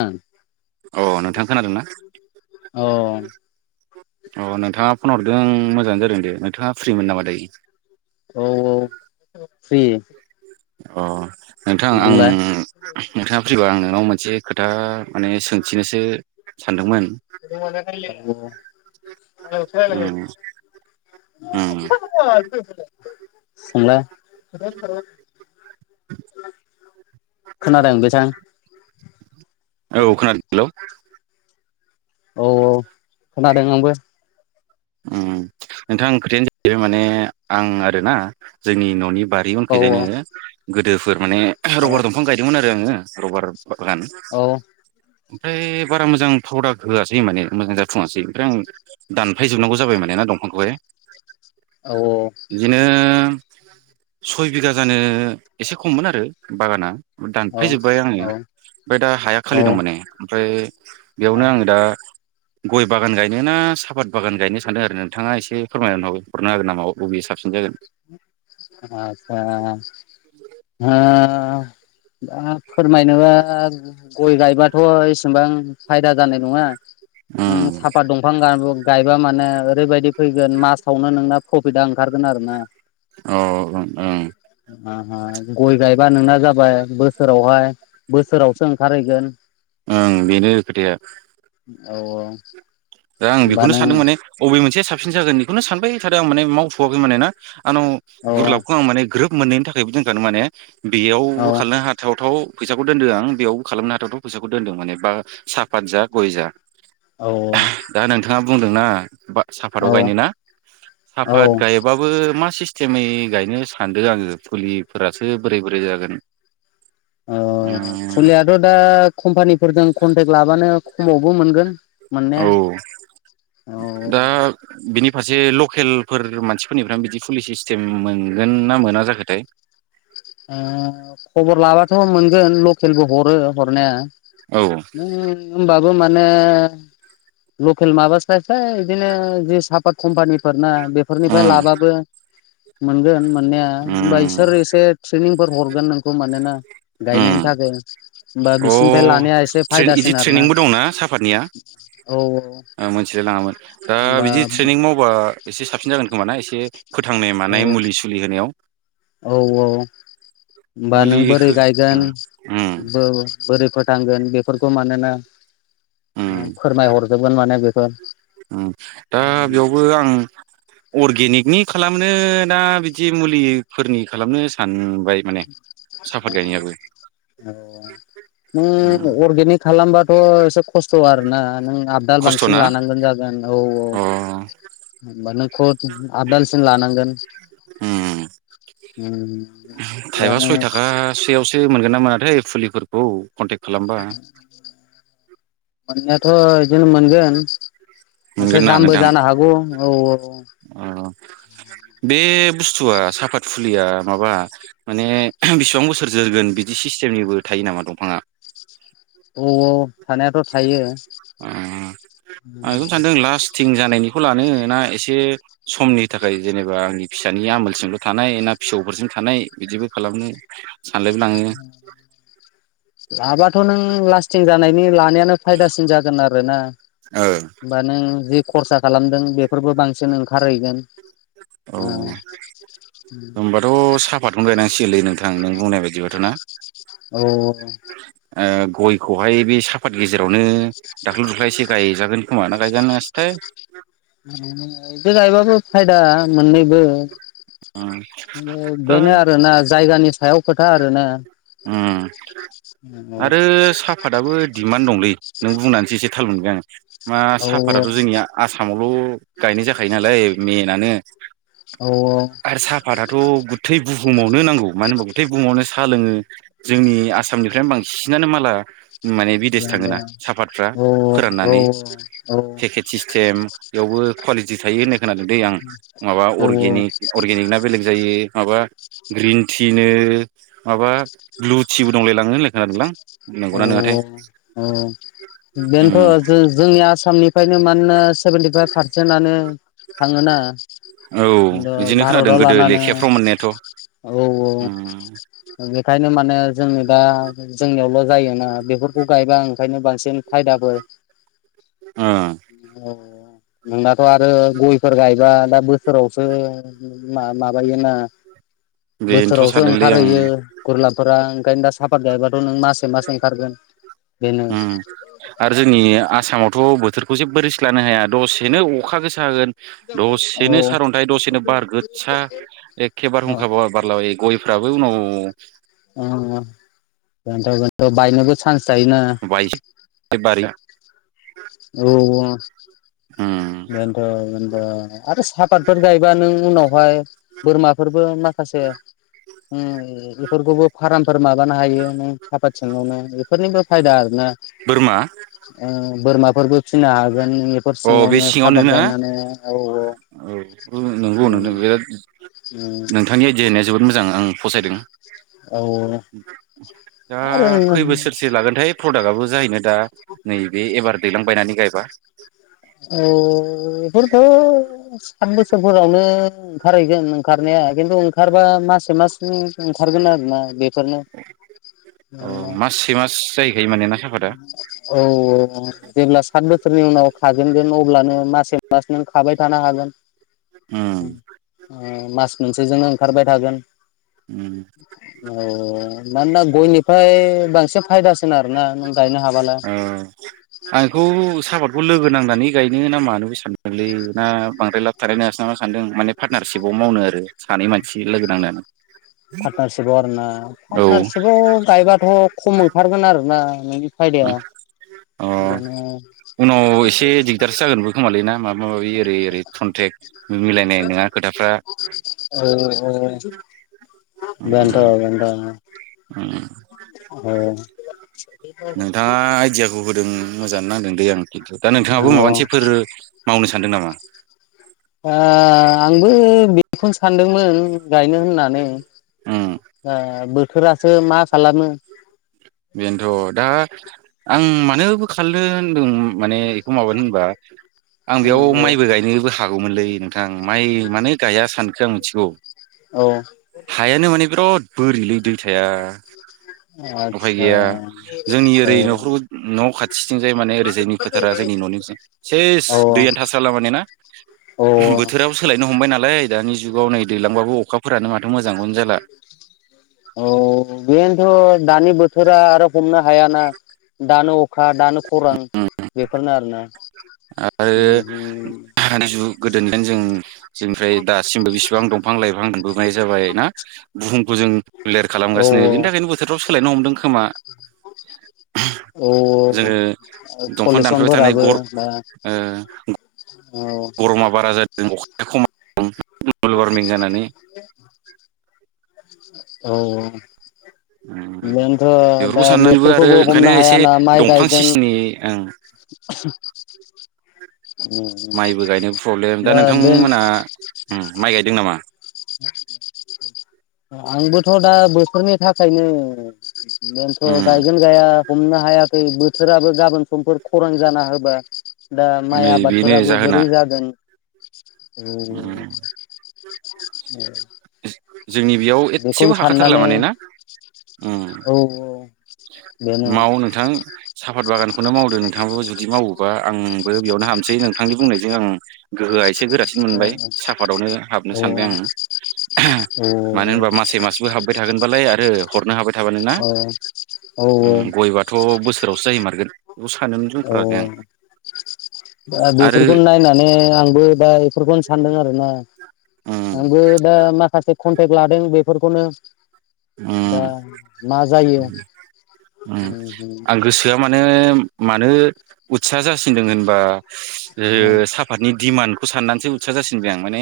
औ अ नोंथां खोनादोंना। औ अ नोंथाङा फन हरदों मोजाङानो जादों दे नोंथाङा फ्रिमोन नामा दायो। औ औ फ्रि अ। नोंथां आं बुंलाय नोंथाङा फैबा आं नोंनाव मोनसे खोथा माने सोंथिनोसो सानदोंमोन । [unintelligible] उम उम सोंलाइ? [unintelligible] खोनादों बिथां औ खोनादों हेलौ औ औ खोनादों आंबो। ओम नोंथां खोथायानो जाहैबाय माने आं आरोना जोंनि न'नि बारि औ उनखैजायनो गोदो माने औ रबार दंफां गायदोंमोन आरो आङो रबार बागान औ ओमफ्राय बारा मोजां प्रावदाक होआसै माने मोजां जाथ'आासै ओमफ्राय आं दा। हाफायजोबनांगौ जाबायना दंफांखौहाय बिदिनो सय बिगा जानो एसे खममोन आरो बागाना दानफायजोब्बाय आङो औ ओमफ्राय दा हाया औ खालि दं माने ओमफ्राय बेयावनो आङो दा गय बागान गायनो ना साफात बागान गायनो सानदों आरो नोंथाङा एसे फोरमायनानै हरनो हागोन नामा बागाना बबे साबसिन जागोन आसा ओ [unintelligible] दा फोरमायनोबा गय गायबाथ' एसेबां फायदा जानाय नङा। नों ओम साफा दंफां गा-गायबा माने ओरैबायदि फैगोन मासावनो नोंना प्रफिता ओंखारगोन आरो ना अ ओं ओं [inaudible] ओ गय गायबा नोंना जाबाय बोसोरावहाय बोसोरावसो ओंखारहैगोन। ओं बेनो खोथाया [inaudible] औ औ दा आं होमबा बेखौनो नों सानदों माने अबे मोनसे साब साबसिन जागोन बेखौनो सानबाय थादों आं माने मावथ'वै माने ना। आंनाव औ गुरलाबखौ आं माने ग्रोब मोनैनि थाखायबो दोनखादों माने औ बेयावबो खालामनो हाथाव थाव फैसाखौ दोन्दों आं बेयावबो खालामनो हाथावथ' फैसाखौ दोन्दों माने बा साफात जा गय जा। औ दा नोंथाङा। बुंदोंना। औ साफाताव गायनोना औ साफात ओ गायबाबो मा सिस टेमै गायनो सानदों आङो फुलिफोरासो बोरै बोरै जागोन। अ उम फुलियाथ' दा कम्पानिफोरजों कनटेक लाबानो। खमावबो मोनगोन। मोननाया औ औ ओ दा बिनि फासे लकेलफोर मानसिफोरनिफ्राय बिदि पुलि सिस्टेम मोनगोनना मोना जाखोथाय? ओ खबर लाबथ' मोनगोन लकेलबो हरो हरनाया। औ [unintelligible] बो माने लकेल माबास्लाय स्लाय बिदिनो जे सापाय कम्पानि [unintelligible] बेफोरनिफाय उम लाबाबो। मोनगोन। मोननाया [unintelligible] उम [unintelligible] ट्रेनिंफोर हरगोन नोंखौ मानोना उम गायनायनि थाखाय होनबा अ बिसोरनिफ्राय लानाया। एसे ट्रेन इदि फायदासिन आरोना ट्रेनिबो दंना सापातनिया औ आं मोनथिलाय लाङामोन दा होमबा बिदि ट्रेनिं औ मावबा एसे साबसिन जागोन खोमाना एसे। फोथांनाय औ मानाय मुलि सुलि होनायाव औ औ होनबा नों मुलि बोरै हो गायगोन उम उम बोरै नांगोन बेफोरखौ मानोना फोरमाय हरजोबगोन माने बेखौ [inaudible] ओम दा बेयावबो आं अरगेनिक नि खालामनोना दा बिदि मुलिफोरनि खालामनो सान नों अर्गेनिक खालामबाथ' एसे खस्थ' आरोना नों आबाद बांसिन खस्थ'ना लानांगोन जागोन औ अ औ [inaudible] [inaudible] लानांगोन। उम होमबा थाइबा नों सयथाखा सोयावसो मोनगोनना मोनथाय फुलिफोरखौ कटेक खालामबा। मोननायाथ' बिदिनो मोनगोन एसे मोनगोन ना दामबो नोंथां जानो हागौ। औ औ अ बे बुस्थुआ साफात फुलिया माबा माने बिसेबां बोसोर जोरगोन बिदि सिस्टेमनिबो थायो नामा दंफाङा? औ औ थानायाथ' थायो। अ आं बेखौनो सानदों लास्टथिं जानायनिखौ लानो ना एसे समनि थाखाय जेनेबा आंनि फिसानि आमोलजोंमल' थानाय ना फिसौफोरजों थानाय बिदिबो खालामनो सानलायबो लाङो [inaudible] लाबाथ' नों लास्टिं जानायनि ला नायानो फायदासिन जागोन आरोना औ होमबा नों जि खरसा खालामदों बे फोरबो बांसिन ओंखारहैगोन। औ होनबाथ' साहाफतखौनो गायनां सिगोनलै नोंथां नों बुंनाय बायदिबाथ' ना? औ अ गयखौहाय बे साफात गेजेरावनो दाख्लु दुख्ल एसे गायजागोन खोमा ना गायजानायासोथाय? मोनैबो उम दा बेनो आरोना जायगानि सायाव खोथा आरो ना ओम आरो साहाफताबो दिमान्ड दंलै। नों बुंनानैसो एसे थाल मोनबाय आं मा औ साफाताथ' जोंनिया आसामावल' गायनाय जाखायो नालाय मेनानो औऔ थ गुथै बुहुमावनो नांगौ मानो होनबा गुथै बुहुमावनो सा लोङो जोंनि आसामनिफ्रायनो बांसिनानो माला माने बिदेश थाङोना साफातफ्रा औ औ फोराननानै पेकेट सिस्टेम बेयावबो कुवालि टि थायो होननाय खोनादों दै आं माबा औ अर्गेनिक अर्गेनिक ना बेलेग जायो माबा ग्रिन टिनो माबा लुथिबो दंलाय लाङो खोनादोंलां नंगौना अव नङाथाय औ उम बेनोथ जो-जोंनि आसामनि फ्रायनो मानोना सेभेन्टिफाइभ पारसेन्टआनो थाङोना औ द बिदिनो खोनादों भारतआव गोदो लानानै लेखाफ्राव मोननायाथ' औ औ उम ओंखायनो माने जोंनि दा जोंनियावल जायोना बेफोरखौ गायबा ओंखायनो बांसिन फायदाफोर ओ अ नोंनाथ आरो गयफोर गाय दा दा बोसोरावसो मा माबायोना बेनोथ' बोसोरावसो सानदोंलै आं ओंखारहैयो गुरलाब फोरा ओंखायनो दा साफाथ गायबाथ नोंमा? उम आरो जोंनि आसामावथ बो थोरखौ जेबो रिस लानो हाया दसेनो अखा गोसा होगोन औ दसेनो सारअन्थायाइ दसेनो बारगोसा एखेबार औ हुंखाब बारलाबायो गयफ्राबो उनाव थ बायनोबो चान्स थायोना बायस जोबबारिआ औ औ ओ उम बेनोथ बेन ओ आरो सापातफोर गायबा नों उनावहाय बोरमाफोरबो माखासे उम बेफोरखौबो उम फार्मफोर माबानो हायो नों सापात सिङावनो बेफोरनिबो फायदा आरोना बोरमा ओ बोरमा फोरबो फिनो हागोन बेफोर अ बे सिङावनो साफाद ना गायनानै औ औ नोंगौ नोंथां उम बे उम नोंथांनि आइदियानो जोबोद मोजां आं फसायदों औ दा आरो खै बोसोरसो लागोनथाय फ्रद गाबो जाहैगोन दा नैबे एबार दैलां बायनानै गायबा औ बेफोरखौ सात बोसोरफोरावनो ओंखारहैगोन ओंखारनाया खिन्थु ओंखारबा मासे मासनि ओंखारगोन आरोना बे फोरनो अ [unintelligible] माससे मास जाहैखायो माने ना साफादा औ औ जेब्ला सात बोस [unintelligible] थागोनगोन अब्लानो मासे मास नों खाबाय थानो हागोन? उम ओ‌ मास मोनसेजोंनो ओंखारबाय थागोन। उम औ मानोना गयनिफ्राय बांसिन फायदासिन आरोना नों गायनो हाबाला औ आंखौ सापतखौ लोगो नांनानै गायनो ना मानोबो सानदोंलै ना बांद्राय लाब थानाय नङासो नामा सानदों माने पार्टनारशिपाव मावनो आरो सानै मानसि लोगो‌ नांनानै। पार्टनारशिपाव आरो ना? औ पार्टनारशिपाव गायबाथ' खम ओंखारगोन आरो ना नों फायदा अ उनाव औ एसे दिगदारसो जागोनबो खोमालै ना माबा माबि औ ओरै ओरै कन्ट्रेक्ट बेनथ' मिलायनाय नङा खोथाफ्रा बेनथ' ओ उम उम औ । नोंथाङा आइदियाखौ होदों मोजां नांदों दे आं खिन्थु, दा नोंथाङाबो माबा औ मोनसेफोर मावनो सानदों नामा? दा आंबो बेखौनो सानदोंमोन गायनो होननानै उम ओ बो थोरासो मा खालामो? बेनोथ' दा आं मानोबो खालायनो होनदों माने [unintelligible] होनबा आं उम बेयाव औ माइबो गायनोबो हागौमोनलै नोंथां माइ मानो गाइया सान जों मिथिगौ। औ हायानो मानि बिराद बोरिलै दै थाया। उफाय आतसा गैया, जोंनि ओरै औ न'खर, न' खाथिथिंजाय माने ओरैजायनि फोथारा, जोंनि न'नि ओरैथिं सेस औ दैयानो थास्राला माने ना औ बोथोराबो सोलायनो हमबाय नालाय दानि जुगाव नै दैलांबाबो अखा औ बेनथ'। दानि बोथोरा आरो हम नो हायाना दानो अखा दानो खरान बे बेफोरनो आरो ना आरो [unintelligible] गोदोनदेन जों जोंनि ओमफ्राय दासिमबो बिसिबां दंफां लाइफां [unintelligible] जाबाय ना जों बुहुमखौ [unintelligible] औ खालामगासिनो बेनि थाखायनो बोथोरफ्राबो सोलायनो हमदों खोमा औ औ जोङो औ दंफां दानफायबाय थानाय पलुसनफोराबो गर [unintelligible] ओ गरमा बारा जादों अखाया खमा [unintelligible] [unintelligible] वारमिं जानानै औ औ बेफोरखौ साननानैबो आरो बोथोरखौबो ओंखायनो हमनो एसे हायाना माइ दंफां गायगोन सिसटिमनि उम माइबो गायनो प्रब्लेम दा नोंथांमोना ओम माइ गाय दों नामा आंबोथ' दा बोथोरनि थाखायनो उम बेनोथ' गायगोन गाया हमनो हायाखै बोथोराबो गाबोन समफोर खरां जाना होबा दा नै माइ आबाद बेनो फोराबो जाहोना बोरै जागोन उम [inaudible] [inaudible] जोंनि बेयाव एदसेबो बेखौनो हाखाथारला साननानै माने ना ओम औ बेनो माव नोंथां साफात बागान खौनो मावदो नोंथाङाबो जुदि मावोबा आंबो बेयावनो हाबसै नोंथांनि बुंनायजों आं गोहोआ एसे गोरासिन औ मोनबाय साफादावनो हाबनो औ सानबाय आङो औ मानो होनबा मासेै मासबो हाबबाय थागोन हरबालाय आरो हरनो हाबाय थाबानो ना औ औ गयबाथ' बोसोरावसो जाहैमारगोन बेखौ सानोमोन औ जोंफोरालाय आं दा आरो बेफोरखौनो नायनानै आंबो दा बेफोरखौनो सानदों आरो ना उम आंबो दा माखासे कनटेक्ट लादों बे फोरखौनो उम उम आं गोसोआ मानो मानो उत्सा जासिनदों होनबा ओ साफादनि दिमान्डखौ साननानैसो उत्सा जासिनबाय आं माने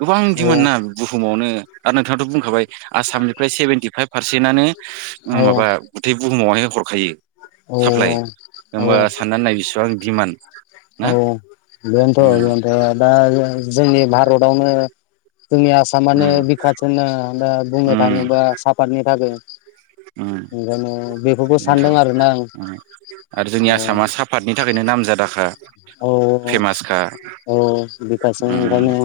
गोबां औ दिमान्डना बुहुमावनो। आरो नोंथाङाथ' बुंखाबाय आसाम सेभेनटी फाइभ पारसेन्टआनो ओम औ माबा गुथे बुहुमावनो होयो‌ औ साप्लाइ होमबा साननानै नाय बिसेबां दिमाण्ड औ बेन्थ' बेन्थ' दा जों जोंनि भारतावनो जोंनि आसामानो उम बिखाथ होनो होनना बुंनो उम थाङोबा सापादनि थाखै। उम बेनथ' सानदों ओ आरोना आं आरो जोंनि आसामा साफातनि था खायनो नामजादाखा औ फेमासखा औ औ बिखा उम सिंनिफ्रायनो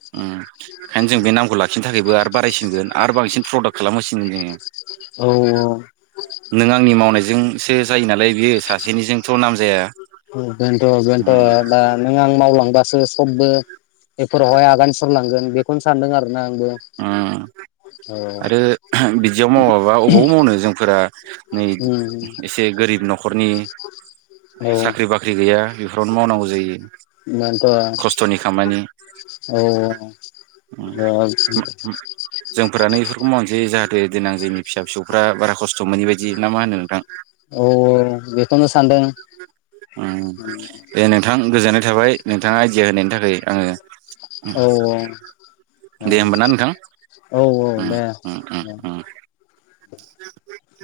उम ओंखायनो जों बे नामखौ लाखिनो थाखायबो आरो बारायसिनगोन आरो बांसिन प्रडाक्ट खालामहोसिनगोन जोङो औ औ जोंसो जायो नालाय बियो सासेनिजों बेनथ' बेनथ' उम दा नों आं मावलांबा सो सबबो बेफोरावहाय आगान सुरलांगोन बेखौनो सानदों आरो नांगौ उम आरो बिदियाव मावाबा अबाव मावनो जोंफोरा नै उम एसे गोरिब न'खरनि उम औ साख्रि बाख्रि गैया बेफोरावनो मावनांगौ जायो। खस्थ'नि बेनथ' खामानि औ औ जोंफोरानो [inaudible] बेफोरखौ मावनोसै जाहाथे देनां जोंनि फिसा फिसौफ्रा बारा खस्थ' मोनै बायदि ना मा होनो नोंथां औ बेखौनो सानदों उम दे नोंथां गोजोननाय थाबाय नोंथाङा जिरायनायनि थाखाय आङो औ औ दे होमबा ना ओ नोंथां औ उम औ उम उम दे उम ओ [unintelligible]